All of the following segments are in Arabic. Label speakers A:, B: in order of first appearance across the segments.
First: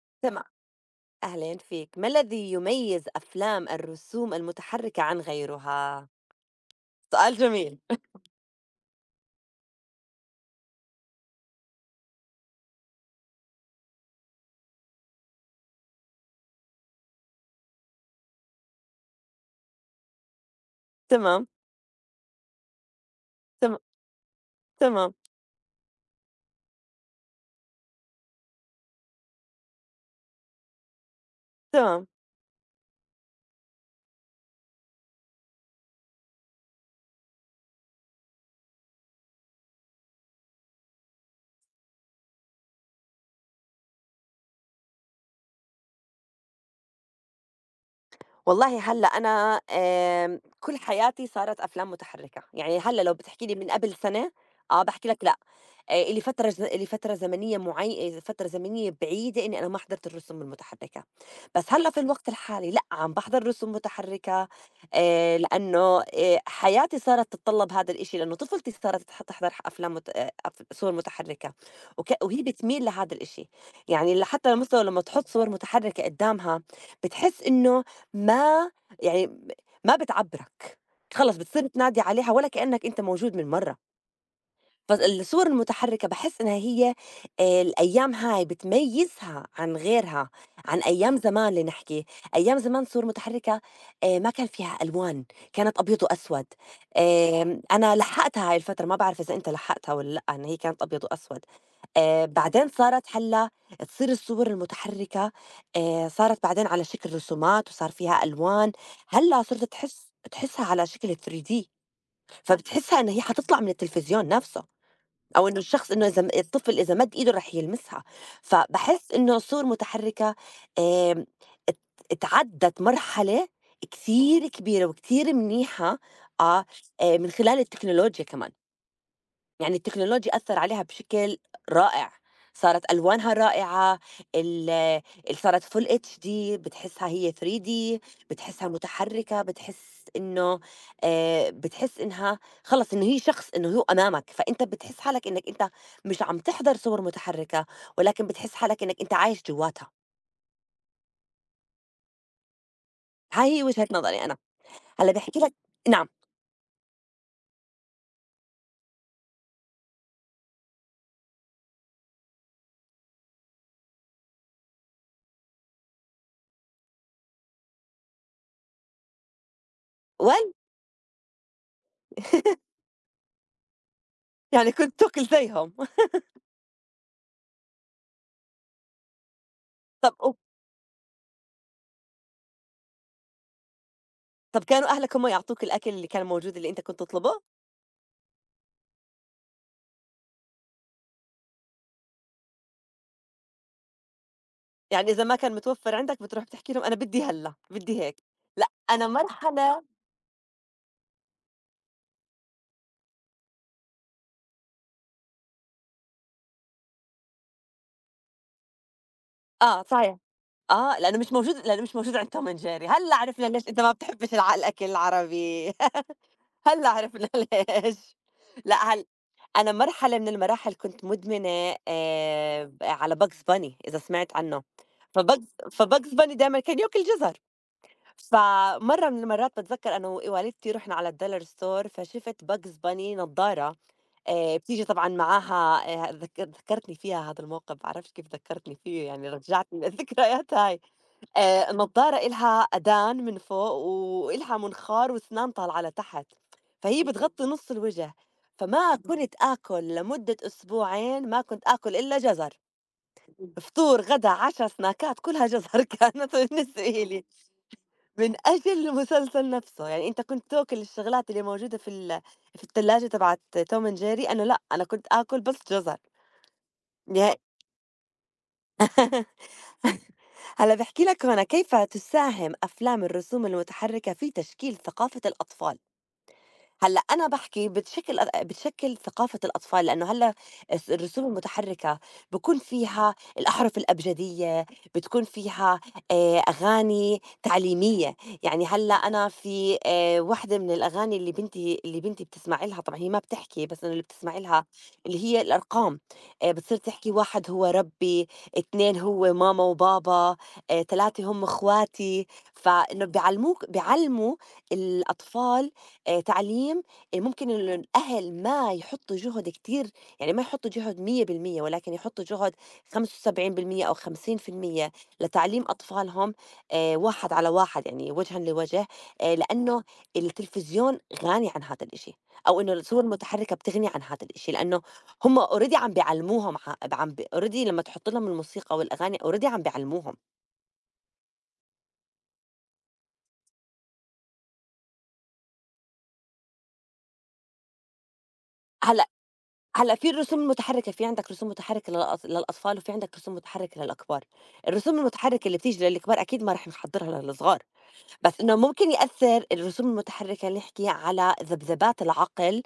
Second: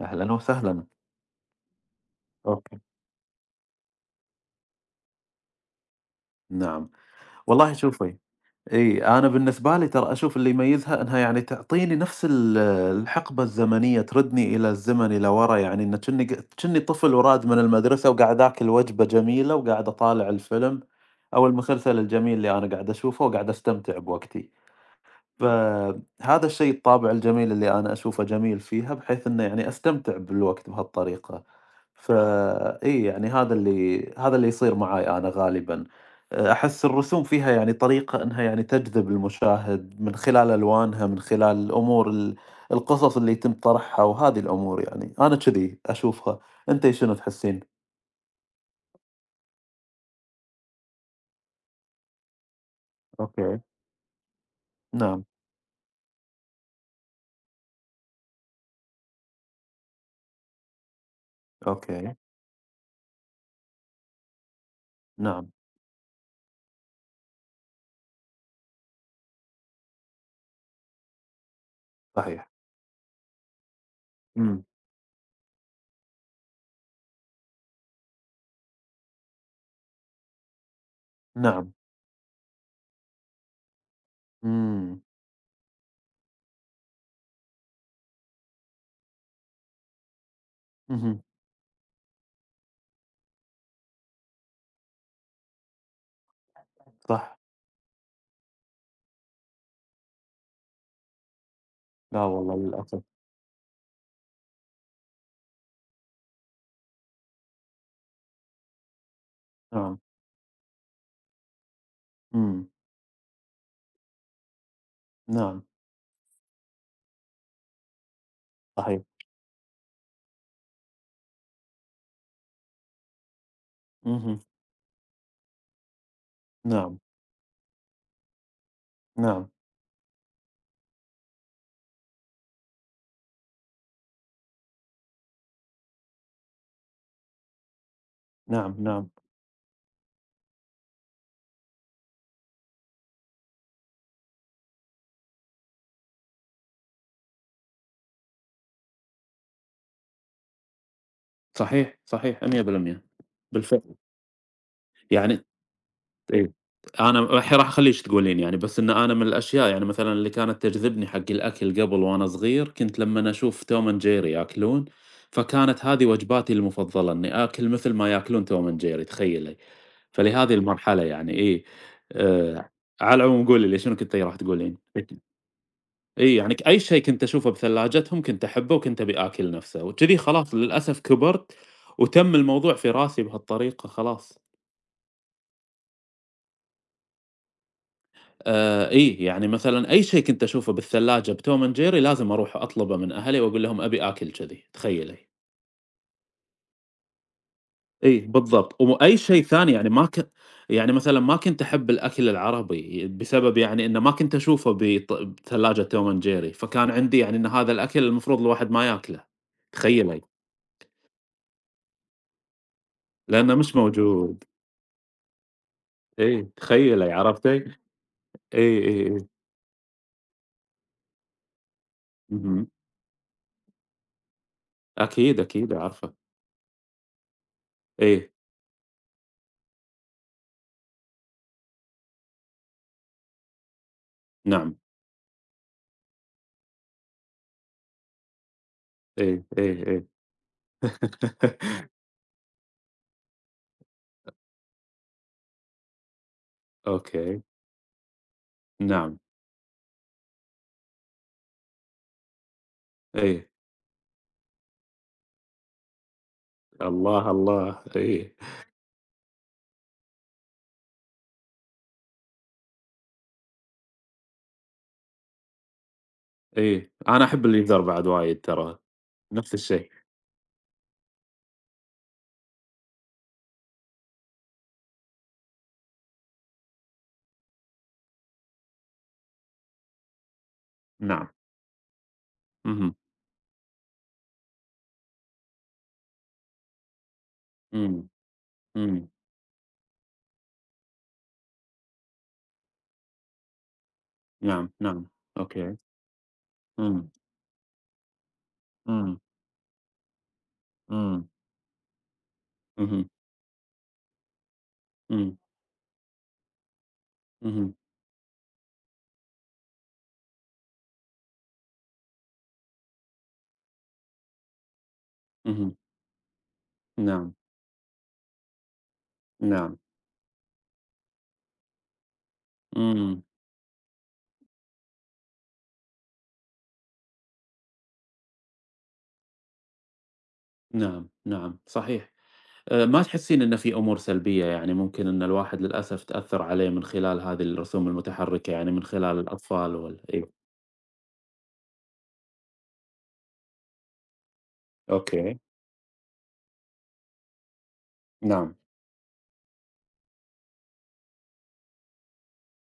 A: أهلًا
B: تما.
A: وسهلًا.
B: أهلين فيك، ما الذي
A: أوكي.
B: يميز أفلام الرسوم المتحركة عن غيرها؟
A: نعم.
B: سؤال
A: والله
B: جميل.
A: شوفي، إي، أنا بالنسبة لي ترى أشوف اللي يميزها إنها يعني تعطيني نفس الحقبة الزمنية، تردني إلى الزمن إلى ورا، يعني إن كأني طفل وراد من المدرسة وقاعد آكل وجبة جميلة وقاعد أطالع الفيلم أو
B: تمام.
A: المسلسل الجميل اللي أنا قاعد أشوفه وقاعد
B: تمام.
A: أستمتع بوقتي.
B: تمام.
A: فهذا الشيء الطابع الجميل اللي أنا أشوفه جميل فيها، بحيث إنه يعني أستمتع بالوقت بهالطريقة.
B: تمام.
A: فإي يعني هذا اللي يصير معاي أنا غالبًا، أحس الرسوم فيها يعني طريقة إنها يعني تجذب المشاهد من خلال ألوانها، من خلال الأمور ال القصص اللي يتم طرحها وهذه الأمور يعني، أنا كذي أشوفها، أنتِ شنو تحسين؟
B: والله هلّأ أنا، كل حياتي صارت أفلام متحرّكة، يعني هلّأ لو بتحكي لي
A: أوكي،
B: من قبل سنة آه، باحكي
A: نعم،
B: لك لأ. إلي فترة ز إلي فترة زمنية معي فترة زمنية بعيدة إني أنا ما حضرت الرسوم المتحرّكة، بس هلّأ في
A: أوكي،
B: الوقت الحالي لأ، عم باحضر رسوم متحرّكة،
A: نعم،
B: لإنه حياتي صارت تتطلّب هذا الإشي لإنه طفولتي صارت تح تحضر ح أفلام مت أف صور متحرّكة. وهي
A: صحيح،
B: بتميل لهذا الإشي، يعني حتى
A: إمم،
B: مثلًا لمّا تحُط صور متحرّكة قدّامها بتحس إنه، ما يعني م ما بتعبّرك، خلص بتصير
A: نعم،
B: تنادي عليها ولا كإنّك أنت موجود من مرّة.
A: إمم،
B: فالصور المتحركة باحس إنها هي، الأيام هاي بتميّزها عن غيرها، عن أيام
A: اهم،
B: زمان لنحكي. أيام زمان صور متحركة ما كان فيها ألوان، كانت أبيض وأسود.
A: صح،
B: أنا لحّقتها هاي الفترة، ما باعرف إذا أنت لحّقتها والّا لأ، إن هي كانت أبيض وأسود.
A: لا والله
B: بعدين
A: للأسف،
B: صارت هلّأ تصير الصور المتحرّكة، صارت بعدين على شكل رسومات وصار فيها ألوان. هلّأ صرت
A: نعم،
B: تحس تحسّها على شكل 3D،
A: إمم،
B: فبتحسّها إنه هي حتطلع من التلفزيون نَفْسه، أو إنه
A: نعم،
B: الشخص، إنه إذا الطفل إذا مَد إيده رح يلمسها.
A: صحيح،
B: فباحس إنه الصور المتحرّكة، آمم ات اتعدّت مرحلة
A: اهم،
B: كتير كبيرة وكتير منيحة. آه،
A: نعم،
B: من خلال التكنولوجيا كمان.
A: نعم،
B: يعني التكنولوجيا أثّر عليها بشكل رائع، صارت ألوانها رائعة، ال ال صارت Full HD، بتحسّها هي 3D، بتحسّها
A: نعم، نعم.
B: متحرّكة، بتحس إنه، بتحس إنها خلص إنه هي شخص، إنه هو أمامك، فأنت بتحس حالك إنّك أنت مش عم تحضر صور متحرّكة، ولكن بتحس حالك إنّك أنت عايش جوّاتها.
A: صحيح، صحيح، 100%.
B: هاي هي وجهة
A: بالفعل،
B: نظري أنا. هلّأ باحكي
A: يعني
B: لك. نعم.
A: أيوه، أنا الحين راح أخلّيكِ تقولين يعني، بس إن أنا من الأشياء يعني مثلًا اللي كانت تجذبني حق الأكل قبل وأنا صغير، كنت لمّن أشوف Tom and Jerry ياكلون، فكانت هذه وجباتي المفضلة، إني آكل مثل ما ياكلون Tom and Jerry تخيّلي،
B: well.
A: فلهذه المرحلة يعني إيه، آآ، على العموم قولي لي شنو كنتِ إيه راح
B: يعني
A: تقولين؟
B: كنت تُكل زيهم.
A: إي، يعني ك أي شيء كنت أشوفه بثلاجتهم كنت أحبه وكنت أبي آكل نفسه،
B: طَب
A: وجذي
B: و.
A: خلاص للأسف كبرت وتم الموضوع في راسي بهالطريقة خلاص.
B: طَب كانوا أهلك هم يعطوك الأكل اللي كان موجود اللي أنت كنت تطلبه؟
A: إي، يعني مثلًا أي شيء كنت أشوفه بالثلاجة بTom and Jerry لازم أروح أطلبه من أهلي وأقول لهم أبي آكل جذي،
B: يعني
A: تخيلي!
B: إذا ما كان متوفّر عندك بتروح بتحكي لهم أنا بدّي هلّأ، بدّي
A: إي،
B: هيك. لأ
A: بالضبط،
B: أنا
A: وأي شيء ثاني
B: مرحلة.
A: يعني ما ك يعني مثلًا ما كنت أحب الأكل العربي بسبب يعني إنه ما كنت أشوفه بثلاجة Tom and Jerry، فكان عندي يعني إن هذا الأكل المفروض الواحد ما ياكله،
B: آه صحيح.
A: تخيلي!
B: آه لأنه مش موجود، لأنه مش موجود عند توم أند جيري. هلّأ عرفنا
A: لأنه
B: ليش
A: مش
B: أنت ما بتحبّش
A: موجود.
B: الأكل العربي.
A: إيه،
B: هلّأ
A: تخيّلي
B: عرفنا
A: عرفتِ؟ إيه،
B: ليش. لأ
A: إيه، إيه،
B: أنا مرحلة من المراحل كنت مدمنة
A: اهم،
B: ب على Bugs Bunny، إذا سمعت عنّه.
A: أكيد،
B: فBugs
A: أكيد
B: فBugs
A: عارفة،
B: Bunny دايمًا كان ياكل جزر.
A: إيه،
B: فمرّة من المرّات باتذكّر أنا ووالدتي رُحنا على الدولار ستور، فشِفت Bugs Bunny نضّارة،
A: نعم،
B: بتيجي طبعًا معاها. ذك ذكّرتني فيها هذا الموقف، ما باعرفش كيف ذكّرتني فيه، يعني
A: إيه،
B: رجّعتني
A: إيه، إيه،
B: للذكريات هاي. النضارة إلها أدان من فوق وإلها منخار وأسنان طالعة لتحت، فهي
A: أوكي،
B: بتغطّي نُص الوجه. فما
A: نعم،
B: كنت آكُل لمدة أسبوعين، ما كنت آكُل إلا جزر.
A: إيه،
B: فطور، غدا، عشا، سناكات، كلها جزر كانت بالنسبة إلي.
A: الله، الله،
B: من
A: إيه،
B: أجل المسلسل نفسه. يعني أنت كنت تاكل الشغلات اللي موجودة في في التلاجة تبعة توم and جيري، أنا لأ، أنا كنت آكل بس جزر.
A: إيه، أنا
B: يه.
A: أحب الجزر بعد وايد ترى، نفس الشيء،
B: هلّأ باحكي لك هنا، كيف تساهم أفلام الرسوم المتحركة في تشكيل ثقافة الأطفال؟ هلأ أنا باحكي بتشكل بتشكل ثقافة الأطفال، لإنه هلأ الرسوم
A: نعم،
B: المتحركة بيكون
A: اهم،
B: فيها الأحرف الأبجدية، بتكون فيها أغاني
A: إمم،
B: تعليمية. يعني هلأ
A: إمم،
B: أنا في واحدة من الأغاني اللي بنتي بتسمع لها، طبعًا هي ما بتحكي بس إنه اللي بتسمع لها،
A: نعم، نعم،
B: اللي هي
A: أوكي،
B: الأرقام. بتصير
A: إمم،
B: تحكي 1 هو ربي، 2
A: إمم،
B: هو ماما وبابا، 3
A: إمم،
B: هم أخواتي. فإنه
A: اهم،
B: بيعلموا
A: إمم،
B: الأطفال، تعليم ممكن
A: اهم،
B: الأهل ما يحطّوا جُهد كتير، يعني ما يحطّوا جُهد 100%، ولكن يحطّوا جُهد 75% أو 50% لتعليم
A: اهم،
B: أطفالهم، واحد
A: نعم،
B: على واحد يعني وجهًا لوجه،
A: نعم،
B: لإنه التلفزيون غني عن هذا الإشي، أو إنه الصور
A: إمم،
B: المتحرّكة بتغني عن هذا الإشي، لإنه هم already عم بيعلّموهم، ع عم ب already لمّا تحُط لهم الموسيقى والأغاني already عم بيعلّموهم.
A: نعم، نعم، صحيح. ما تحسين إن في أمور سلبية يعني ممكن إن الواحد للأسف تأثّر عليه من خلال هذه الرسوم المتحركة، يعني من
B: هلأ
A: خلال الأطفال
B: هلأ
A: وال
B: في
A: أيوه،
B: الرسوم المتحركة، في عندك رسوم متحركة للأطفال، وفي عندك رسوم متحركة للكبار. الرسوم
A: أوكي،
B: المتحركة اللي بتيجي للكبار أكيد ما راح نحضّرها للصغار. بس
A: نعم،
B: إنه ممكن يأثّر الرسوم المتحرّكة اللي نحكي على ذبذبات العقل،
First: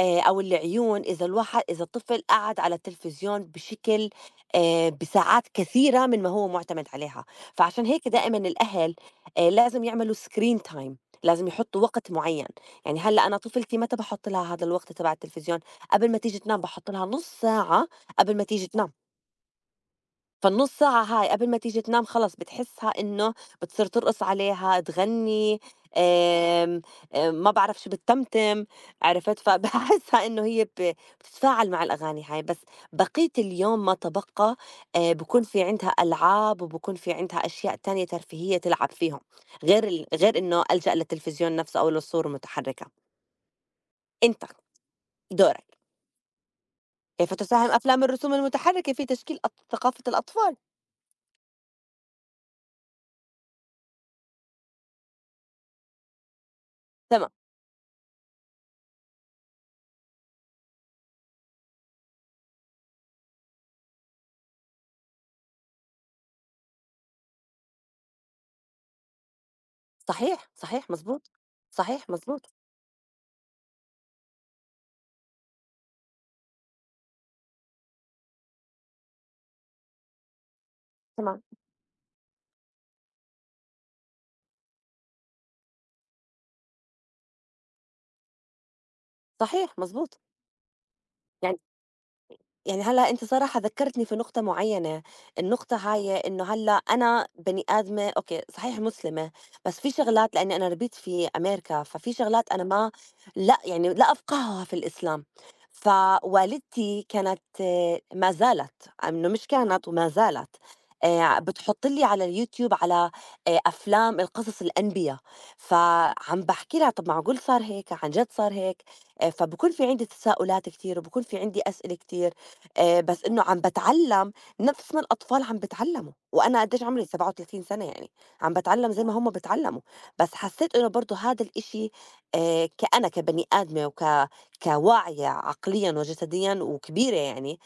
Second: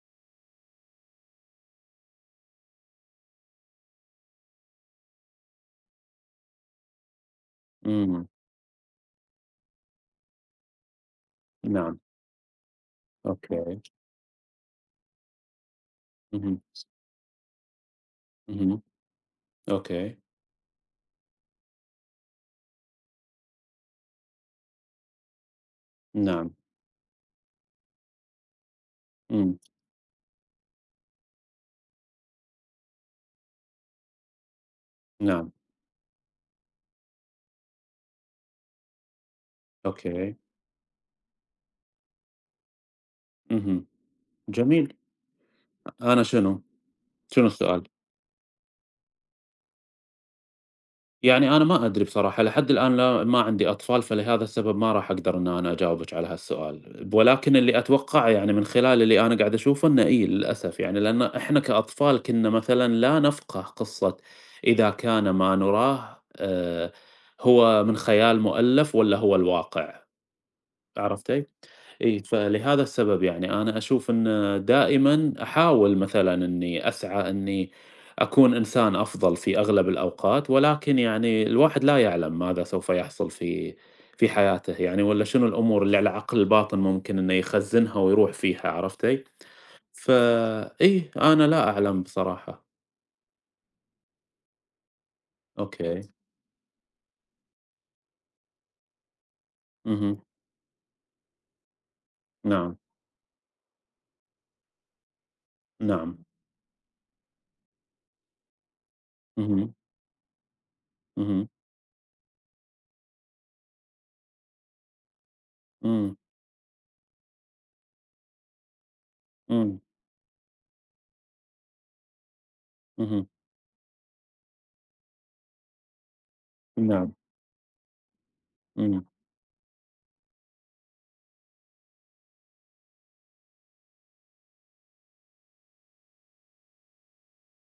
B: أو العيون، إذا الواحد، إذا الطفل قعد على التلفزيون بشكل، بساعات كثيرة من ما هو مُعتمد عليها. فعشان هيك
A: إمم،
B: دائمًا الأهل، لازم يعملوا screen time، لازم يحطّوا
A: نعم،
B: وقت معيّن. يعني هلّأ أنا طفلتي
A: أوكي،
B: متى باحُط لها هذا الوقت تبع التلفزيون، قبل ما تيجي
A: اهم،
B: تنام باحُط لها نُص ساعة قبل ما تيجي
A: اهم،
B: تنام.
A: أوكي،
B: فالنُص ساعة هاي قبل ما تيجي تنام خلص بتحسّها إنه بتصير ترقص عليها، تغنّي،
A: نعم،
B: آمم، ما بعرف شو بتتمتم، عرفت؟
A: إمم،
B: فباحسّها إنه هي ب بتتفاعل مع الأغاني هاي، بس بقية اليوم ما تبقى، بكون
A: نعم،
B: في عندها ألعاب وبكون في عندها أشياء تانية ترفيهية تلعب فيهم، غير ال
A: أوكي،
B: غير إنه ألجأ للتلفزيون نفسه أو للصور المتحركة.
A: اهم،
B: أنت
A: جميل،
B: دورك،
A: أنا شنو؟
B: كيف
A: شنو
B: تساهم
A: السؤال؟
B: أفلام الرسوم المتحركة في تشكيل ثقافة الأطفال؟
A: يعني أنا ما أدري بصراحة، لحد الآن لا ما عندي أطفال، فلهذا السبب ما راح أقدر إن أنا أجاوبِك على هالسؤال،
B: تما.
A: ولكن اللي أتوقعه يعني من خلال اللي أنا قاعد أشوفه إنه إي للأسف يعني، لأن إحنا كأطفال كنا مثلًا لا نفقه قصة إذا كان ما نراه هو من خيال مؤلف والّا هو الواقع،
B: صحيح، صحيح،
A: عرفتِ؟
B: مضبوط. صحيح،
A: إي،
B: مضبوط.
A: فلهذا السبب يعني أنا أشوف إن دائمًا أحاول مثلًا إني أسعى إني أكون إنسان أفضل في أغلب الأوقات، ولكن
B: طبعًا.
A: يعني الواحد لا يعلم ماذا سوف يحصل في في حياته يعني والّا شنو الأمور اللي على عقل الباطن ممكن إنه يخزنها ويروح فيها عرفتِ؟
B: صحيح، مضبوط.
A: فإي، أنا
B: يعني
A: لا أعلم بصراحة.
B: يعني هلّا أنتِ صراحة ذكّرتني في نقطة معيّنة، النقطة
A: أوكي.
B: هاي إنه هلّا أنا بني آدمة، أوكي، صحيح مسلمة، بس في
A: اهم.
B: شغلات لإنّي أنا ربيت في أمريكا، ففي شغلات أنا
A: نعم،
B: ما، لأ يعني لا أفقهها في الإسلام.
A: نعم.
B: فوالدتي كانت آه، ما زالت، إنه مش
A: اهم،
B: كانت وما زالت،
A: اهم.
B: بتحُط لي على اليوتيوب على، أفلام القصص الأنبيا.
A: إمم،
B: فعم باحكي لها طَب معقول صار هيك، عن جد صار هيك؟ فبكون
A: إمم،
B: في عندي تساؤلات كتير وبكون في عندي أسئلة كتير. بس
A: اهم.
B: إنه عم باتعلّم نفس ما الأطفال عم بتعلّموا، وأنا قديش عمري؟
A: نعم،
B: 37 سَنة يعني، عم باتعلّم
A: إمم،
B: زي ما هُم بيتعلّموا، بس حسّيت إنه برضه هادا الإشي، ك أنا كبني آدمة كواعية عقليًا وجسديًا وكبيرة يعني،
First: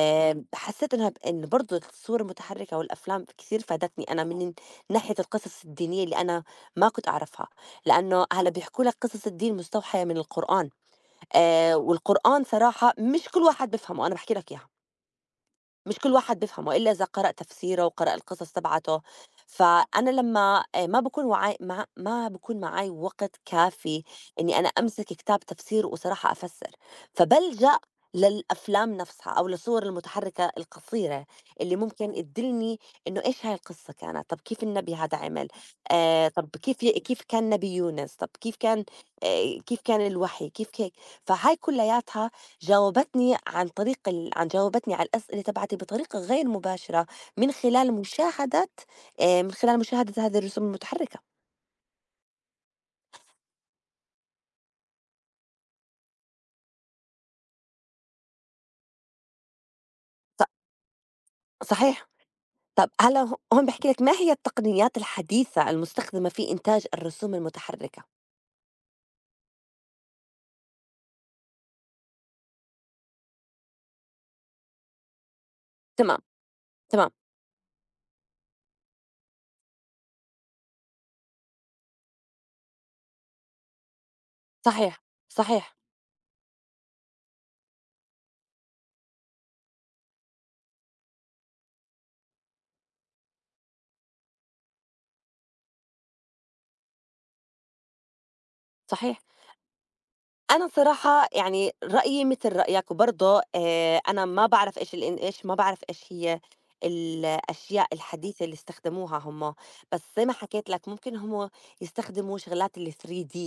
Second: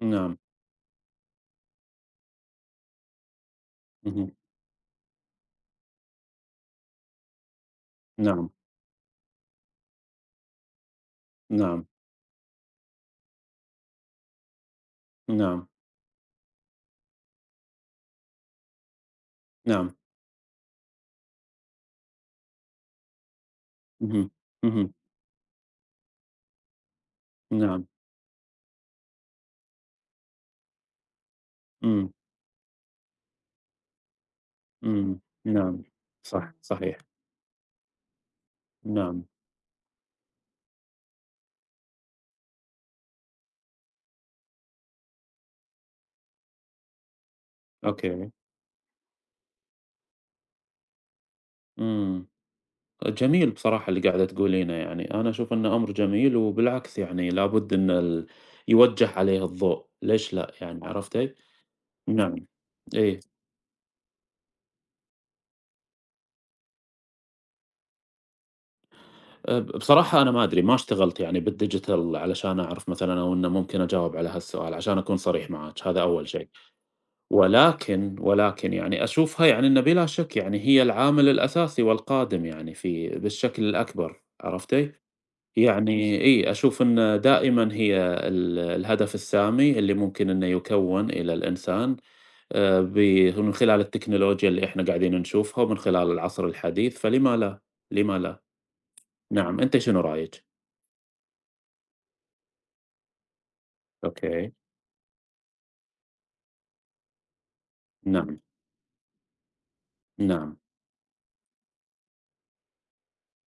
A: نعم،
B: حسّيت إنها إن برضه الصور المتحرّكة والأفلام كتير فادتني أنا
A: اهم.
B: من ناحية القصص الدينية اللي أنا ما كنت أعرفها، لإنه
A: نعم،
B: هلّأ بيحكوا لك قصص الدين مستوحية من القرآن.
A: نعم،
B: والقرآن صراحة مش كل واحد بيفهمه، أنا باحكي لك إياها.
A: نعم.
B: مش كل واحد بيفهمه إلا إذا قرأ تفسيره وقرأ القصص تبعته.
A: نعم.
B: فأنا لمّا ما باكون وعاي، ما باكون معي وقت كافي
A: اهم،
B: إنّي أنا
A: اهم،
B: أمسك كتاب تفسير وصراحة أفسّر، فبالجأ
A: نعم،
B: للأفلام نفسها أو للصور المتحركة القصيرة اللي
A: إمم،
B: ممكن تدلني إنه إيش هاي القصة كانت، طَب كيف النبي هذا
A: إمم،
B: عمل،
A: نعم،
B: طَب
A: صح،
B: كيف ي
A: صحيح،
B: كيف كان نبي يونس، طَب كيف كان،
A: نعم،
B: كيف كان الوحي، كيف هيك. فهاي كلّياتها جاوبتني عن طريق ال عن جاوبتني على الأسئلة تبعتي بطريقة غير مباشرة من خلال
A: أوكي،
B: مشاهدة، من خلال مشاهدة هذه الرسوم المتحركة.
A: إمم، جميل بصراحة اللي قاعدة تقولينه يعني، أنا أشوف إنه أمر جميل وبالعكس يعني لابد إن ال يوجّه عليه الضوء، ليش
B: ص
A: لأ يعني، عرفتِ؟
B: صحيح.
A: نعم،
B: طب
A: إيه،
B: هلأ هون باحكي لك، ما هي التقنيات الحديثة المستخدمة في إنتاج الرسوم المتحركة؟
A: أ بصراحة أنا ما أدري ما اشتغلت يعني بالdigital علشان أعرف مثلًا أو إنه ممكن أجاوب على هالسؤال، عشان أكون صريح معاك، هذا
B: تمام،
A: أول شيء.
B: تمام.
A: ولكن، ولكن يعني أشوفها يعني إنه بلا شك يعني هي العامل الأساسي والقادم يعني في بالشكل الأكبر، عرفتِ؟
B: صحيح، صحيح،
A: يعني إي، أشوف إنه دائمًا هي الهدف السامي اللي ممكن إنه يُكوّن إلى الإنسان ب من خلال التكنولوجيا اللي إحنا قاعدين نشوفها ومن خلال العصر الحديث، فلِمَ لا؟ لِمَ لا؟
B: صحيح.
A: نعم، أنتِ شنو رأيِك؟
B: أنا صراحة يعني رأيي مثل رأيك، وبرضه أنا ما
A: أوكي،
B: باعرف إيش هي الأشياء
A: نعم،
B: الحديثة اللي استخدموها هم، بس زي ما
A: نعم،
B: حكيت لك ممكن هم يستخدموا شغلات ال3D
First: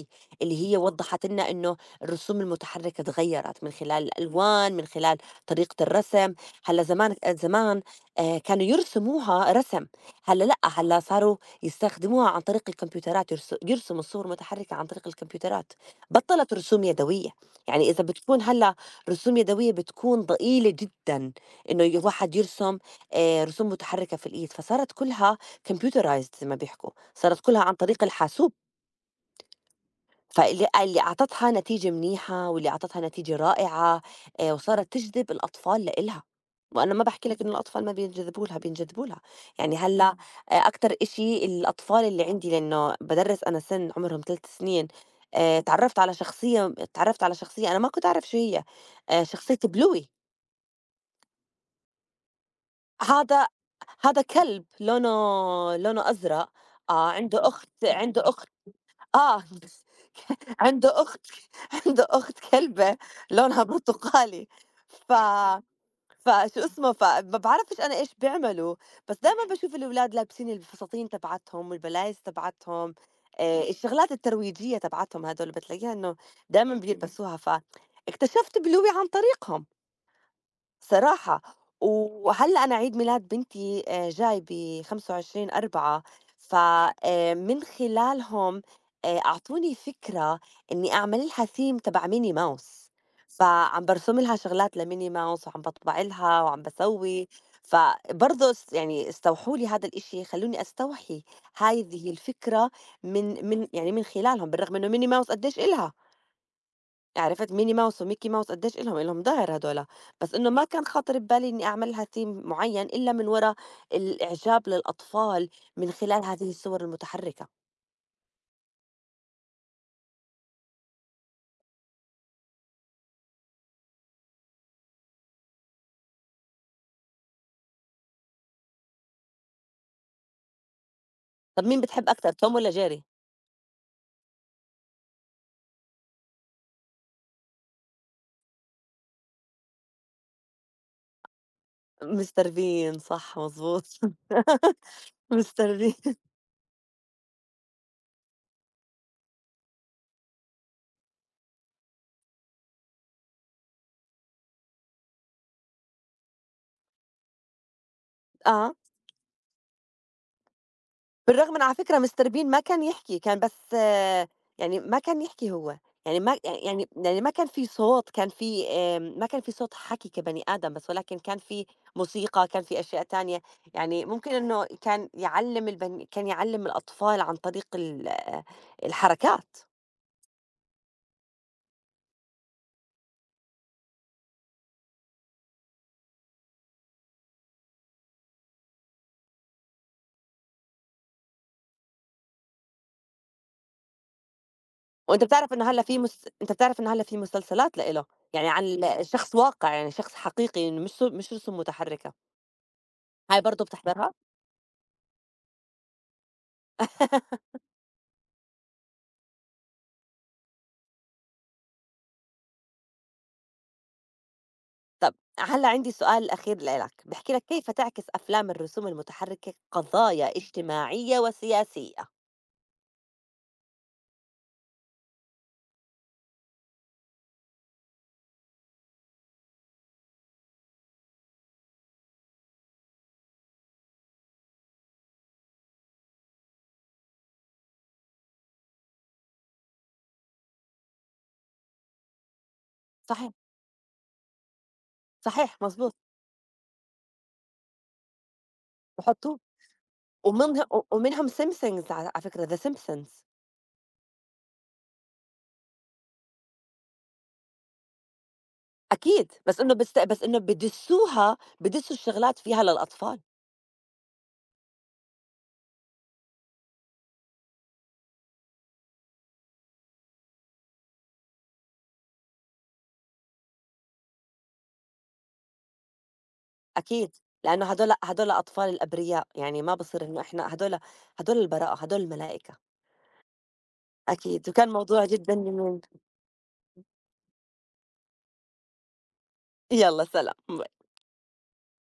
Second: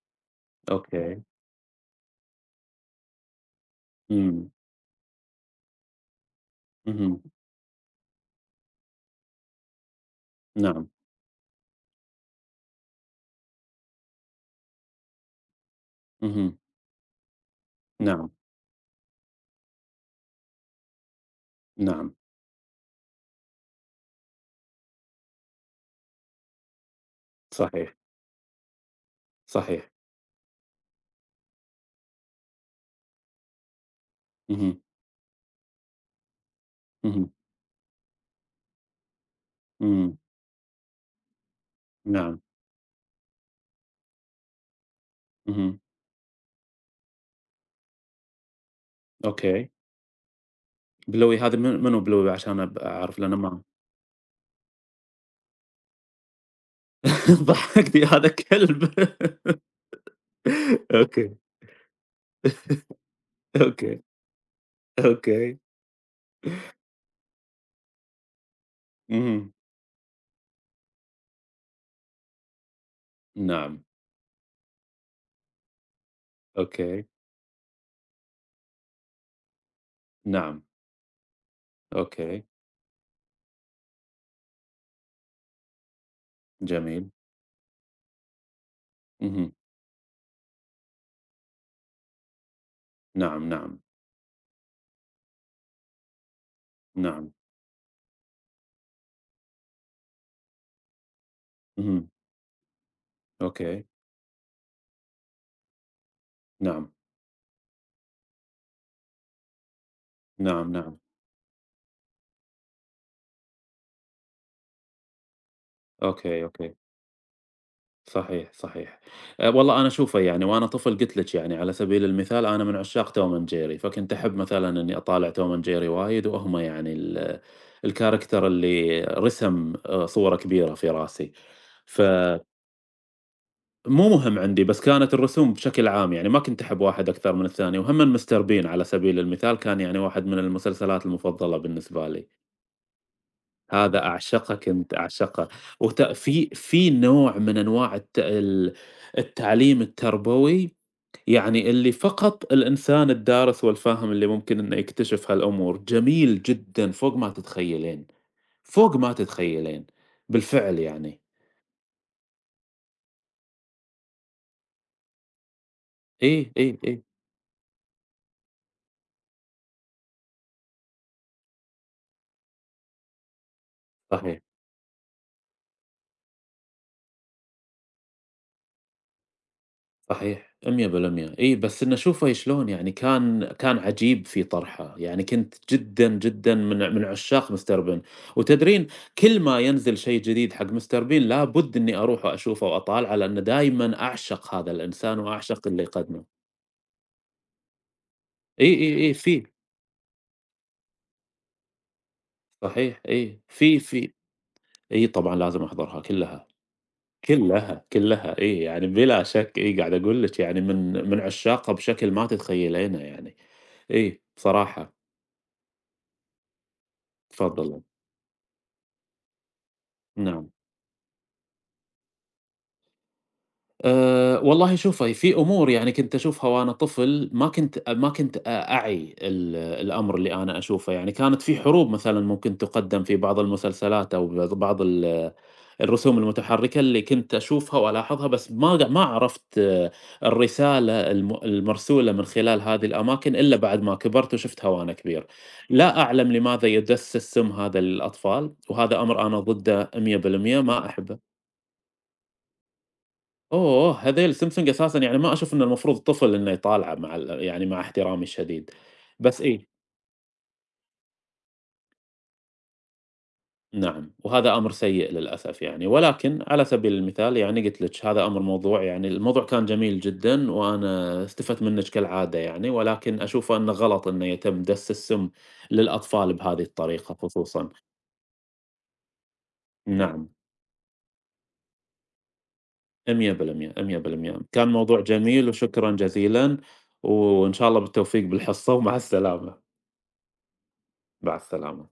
B: اللي هي
A: أوكي،
B: وضّحت لنا إنه الرسوم المتحركة اتغيّرت من خلال
A: إمم،
B: الألوان، من خلال طريقة الرسم. هلّأ
A: اهم،
B: زمان كانوا يرسموها رسم، هلّأ لأ،
A: نعم،
B: هلّأ صاروا يستخدموها عن طريق الكمبيوترات، يرسموا الصور المتحركة عن طريق الكمبيوترات. بطلت
A: اهم،
B: رسوم يدوية، يعني إذا
A: نعم،
B: بتكون هلّأ رسوم يدوية بتكون ضئيلة جدًا إنه
A: نعم،
B: الواحد يرسم رسوم متحركة في الإيد، فصارت كلها computerized زي ما بيحكوا، صارت كلها عن
A: صحيح،
B: طريق الحاسوب.
A: صحيح.
B: فاللي آه، اللي أعطتها نتيجة منيحة واللي أعطتها نتيجة رائعة،
A: اهم،
B: وصارت تجذب الأطفال لإلها. وأنا ما
A: اهم،
B: باحكي لك إنه الأطفال ما بينجذبوا لها، بينجذبوا لها. يعني هلّا
A: إمم،
B: إمم. أكتر إشي الأطفال اللي
A: نعم،
B: عندي لإنه بادرّس أنا، سِن عمرهم 3 سنين،
A: اهم،
B: اتعرّفت على شخصية، أنا ما كنت أعرف شو هي، شخصية
A: أوكي.
B: بلوي.
A: بلوي هذا من منو بلوي عشان أعرف لأنه
B: هذا
A: ما
B: هذا كلب، لونه أزرق. آه،
A: ضحكتني. هذا
B: عنده أخت.
A: كلب.
B: آه. عنده أخت
A: أوكي،
B: عنده أخت كلبة، لونها
A: أوكي،
B: برتقالي. ف
A: أوكي،
B: فشو اسمه، فما بعرفش أنا إيش بيعملوا، بس دايمًا
A: اهم،
B: باشوف الولاد لابسين الفساتين تبعتهم والبلايز تبعتهم،
A: نعم،
B: الشغلات الترويجية تبعتهم هدول بتلاقيها إنه دايمًا
A: أوكي،
B: بيلبسوها. فاكتشفت بلوي عن طريقهم.
A: نعم،
B: صراحة.
A: أوكي،
B: وهلّأ أنا عيد ميلاد بنتي جاي ب25/4. ف
A: جميل،
B: من خلالهم
A: اهم،
B: أعطوني فكرة إنّي أعمل لها theme تبع ميني ماوس.
A: نعم، نعم،
B: فعم بارسم لها شغلات لميني ماوس، وعم باطبع لها، وعم باسوي.
A: نعم،
B: فبرضه استوحوا لي هذا الإشي، خلّوني أستوحي
A: اهم،
B: هذه الفكرة
A: أوكي،
B: من خلالهم، بالرغم إنه ميني ماوس قديش إلها.
A: نعم،
B: عرفت ميني ماوس وميكي ماوس قديش إلهم، إلهم ضهر هدول. بس إنه ما
A: نعم،
B: كان
A: نعم،
B: خاطر ببالي إني أعمل لها theme معيّن إلا من ورا الإعجاب للأطفال من خلال
A: أوكي،
B: هذه
A: أوكي.
B: الصور المتحركة.
A: صحيح، صحيح. أ والله أنا شوفه يعني وأنا طفل قُلت لِك يعني على سبيل المثال أنا من عشاق Tom and Jerry، فكنت أحب مثلًا إني أطالع Tom and Jerry وايد وهم يعني الكاركتر اللي رسم صورة كبيرة في راسي.
B: طَب مين بتحب أكتر،
A: فمو
B: توم والّا جيري؟
A: مهم عندي، بس كانت الرسوم بشكل عام يعني ما كنت أحب واحد أكثر من الثاني، وهمًا Mr. Bean على سبيل المثال كان يعني واحد من المسلسلات المفضلة بالنسبة لي.
B: مستر بين، صح، مضبوط.
A: هذا أعشقه كنت أعشقه،
B: مستر
A: وت
B: بين.
A: في في نوع من أنواع التعليم التربوي، يعني اللي فقط الإنسان الدارس والفاهم اللي ممكن إنه يكتشف هالأمور، جميل جدًا فوق ما تتخيلين،
B: آه.
A: فوق ما تتخيلين، بالفعل يعني.
B: بالرغم من، على فكرة مستر بين ما كان يحكي، كان بس آه، يعني ما كان يحكي هو، يعني ما
A: إيه،
B: يعني
A: إيه،
B: يعني
A: إيه،
B: يعني ما كان في صوت، كان في ما كان في صوت حكي كبني آدم، ولكن كان في موسيقى، كان في أشياء تانية، يعني ممكن
A: صحيح.
B: إنه كان يعلّم الأطفال عن طريق آه، الحركات.
A: صحيح 100%. إي بس إنه شوفه شلون يعني كان عجيب في طرحه، يعني كنت جدًا، جدًا من عشاق مستر بين، وتدرين كل ما ينزل شيء جديد حق مستر بين لابد إني أروح وأشوفه وأطالعه لأنه دايمًا أعشق هذا الإنسان
B: وأنت بتعرف
A: وأعشق
B: إنه هلّأ
A: اللي
B: في
A: يقدمه.
B: أنت بتعرف إنه هلّأ في مسلسلات لإله، يعني عن
A: إي، إي، إي
B: شخص
A: في
B: واقع، يعني شخص حقيقي مش مش رسوم متحركة،
A: صحيح إي،
B: هاي برضه
A: في في
B: بتحضرها؟
A: إي طبعًا لازم أحضرها كلها، كلها، كلها إي، يعني بلا شك إي قاعد أقول لِك يعني من عشاقها بشكل ما تتخيلينه يعني. إي بصراحة.
B: طب هلّا عندي سؤال أخير لإلك، باحكي لك، كيف
A: تفضلي.
B: تعكس أفلام الرسوم المتحركة قضايا
A: نعم.
B: اجتماعية وسياسية؟
A: والله شوفي، في أمور يعني كنت أشوفها وأنا طفل ما كنت أعي الأمر اللي أنا أشوفه، يعني كانت في حروب مثلًا ممكن تُقدّم في بعض المسلسلات أو بعض الرسوم المتحركة اللي كنت أشوفها وألاحظها، بس ما عرفت الرسالة المرسولة من خلال هذه
B: صحيح.
A: الأماكن إلا بعد ما كبرت وشُفتها وأنا كبير.
B: صحيح، مضبوط.
A: لا أعلم لماذا يُدسّس سِم هذا للأطفال، وهذا أمر أنا
B: وحطوه.
A: ضده 100%،
B: ومنها
A: ما
B: ومنهم
A: أحبه.
B: Simpsons، على على فكرة The Simpsons.
A: أوه! هذيل سامسونج أساسًا يعني ما أشوف إن المفروض طفل إنه يطالعه مع ال يعني مع احترامي الشديد،
B: أكيد،
A: بس
B: بس
A: إيه،
B: إنه بس بس إنه بدسّوها بدسّوا الشغلات فيها للأطفال.
A: نعم، وهذا أمر سيء للأسف يعني، ولكن على سبيل المثال يعني قُلت لِك هذا أمر موضوع يعني الموضوع كان جميل جدًا، وأنا استفدت منِك كالعادة يعني، ولكن أشوفه إنه غلط إنه يتم دَس السم للأطفال بهذه الطريقة
B: أكيد، لإنه
A: خصوصًا.
B: هدول أطفال الأبرياء، يعني ما بصير إنه
A: نعم،
B: إحنا هدول، هدول البراءة، هدول الملائكة.
A: 100%، 100%
B: أكيد،
A: كان
B: وكان
A: موضوع
B: موضوع جدًا
A: جميل
B: جميل.
A: وشكرًا جزيلًا، وإن شاء الله بالتوفيق بالحصة ومع السلامة،
B: يالّا سلام.
A: مع السلامة.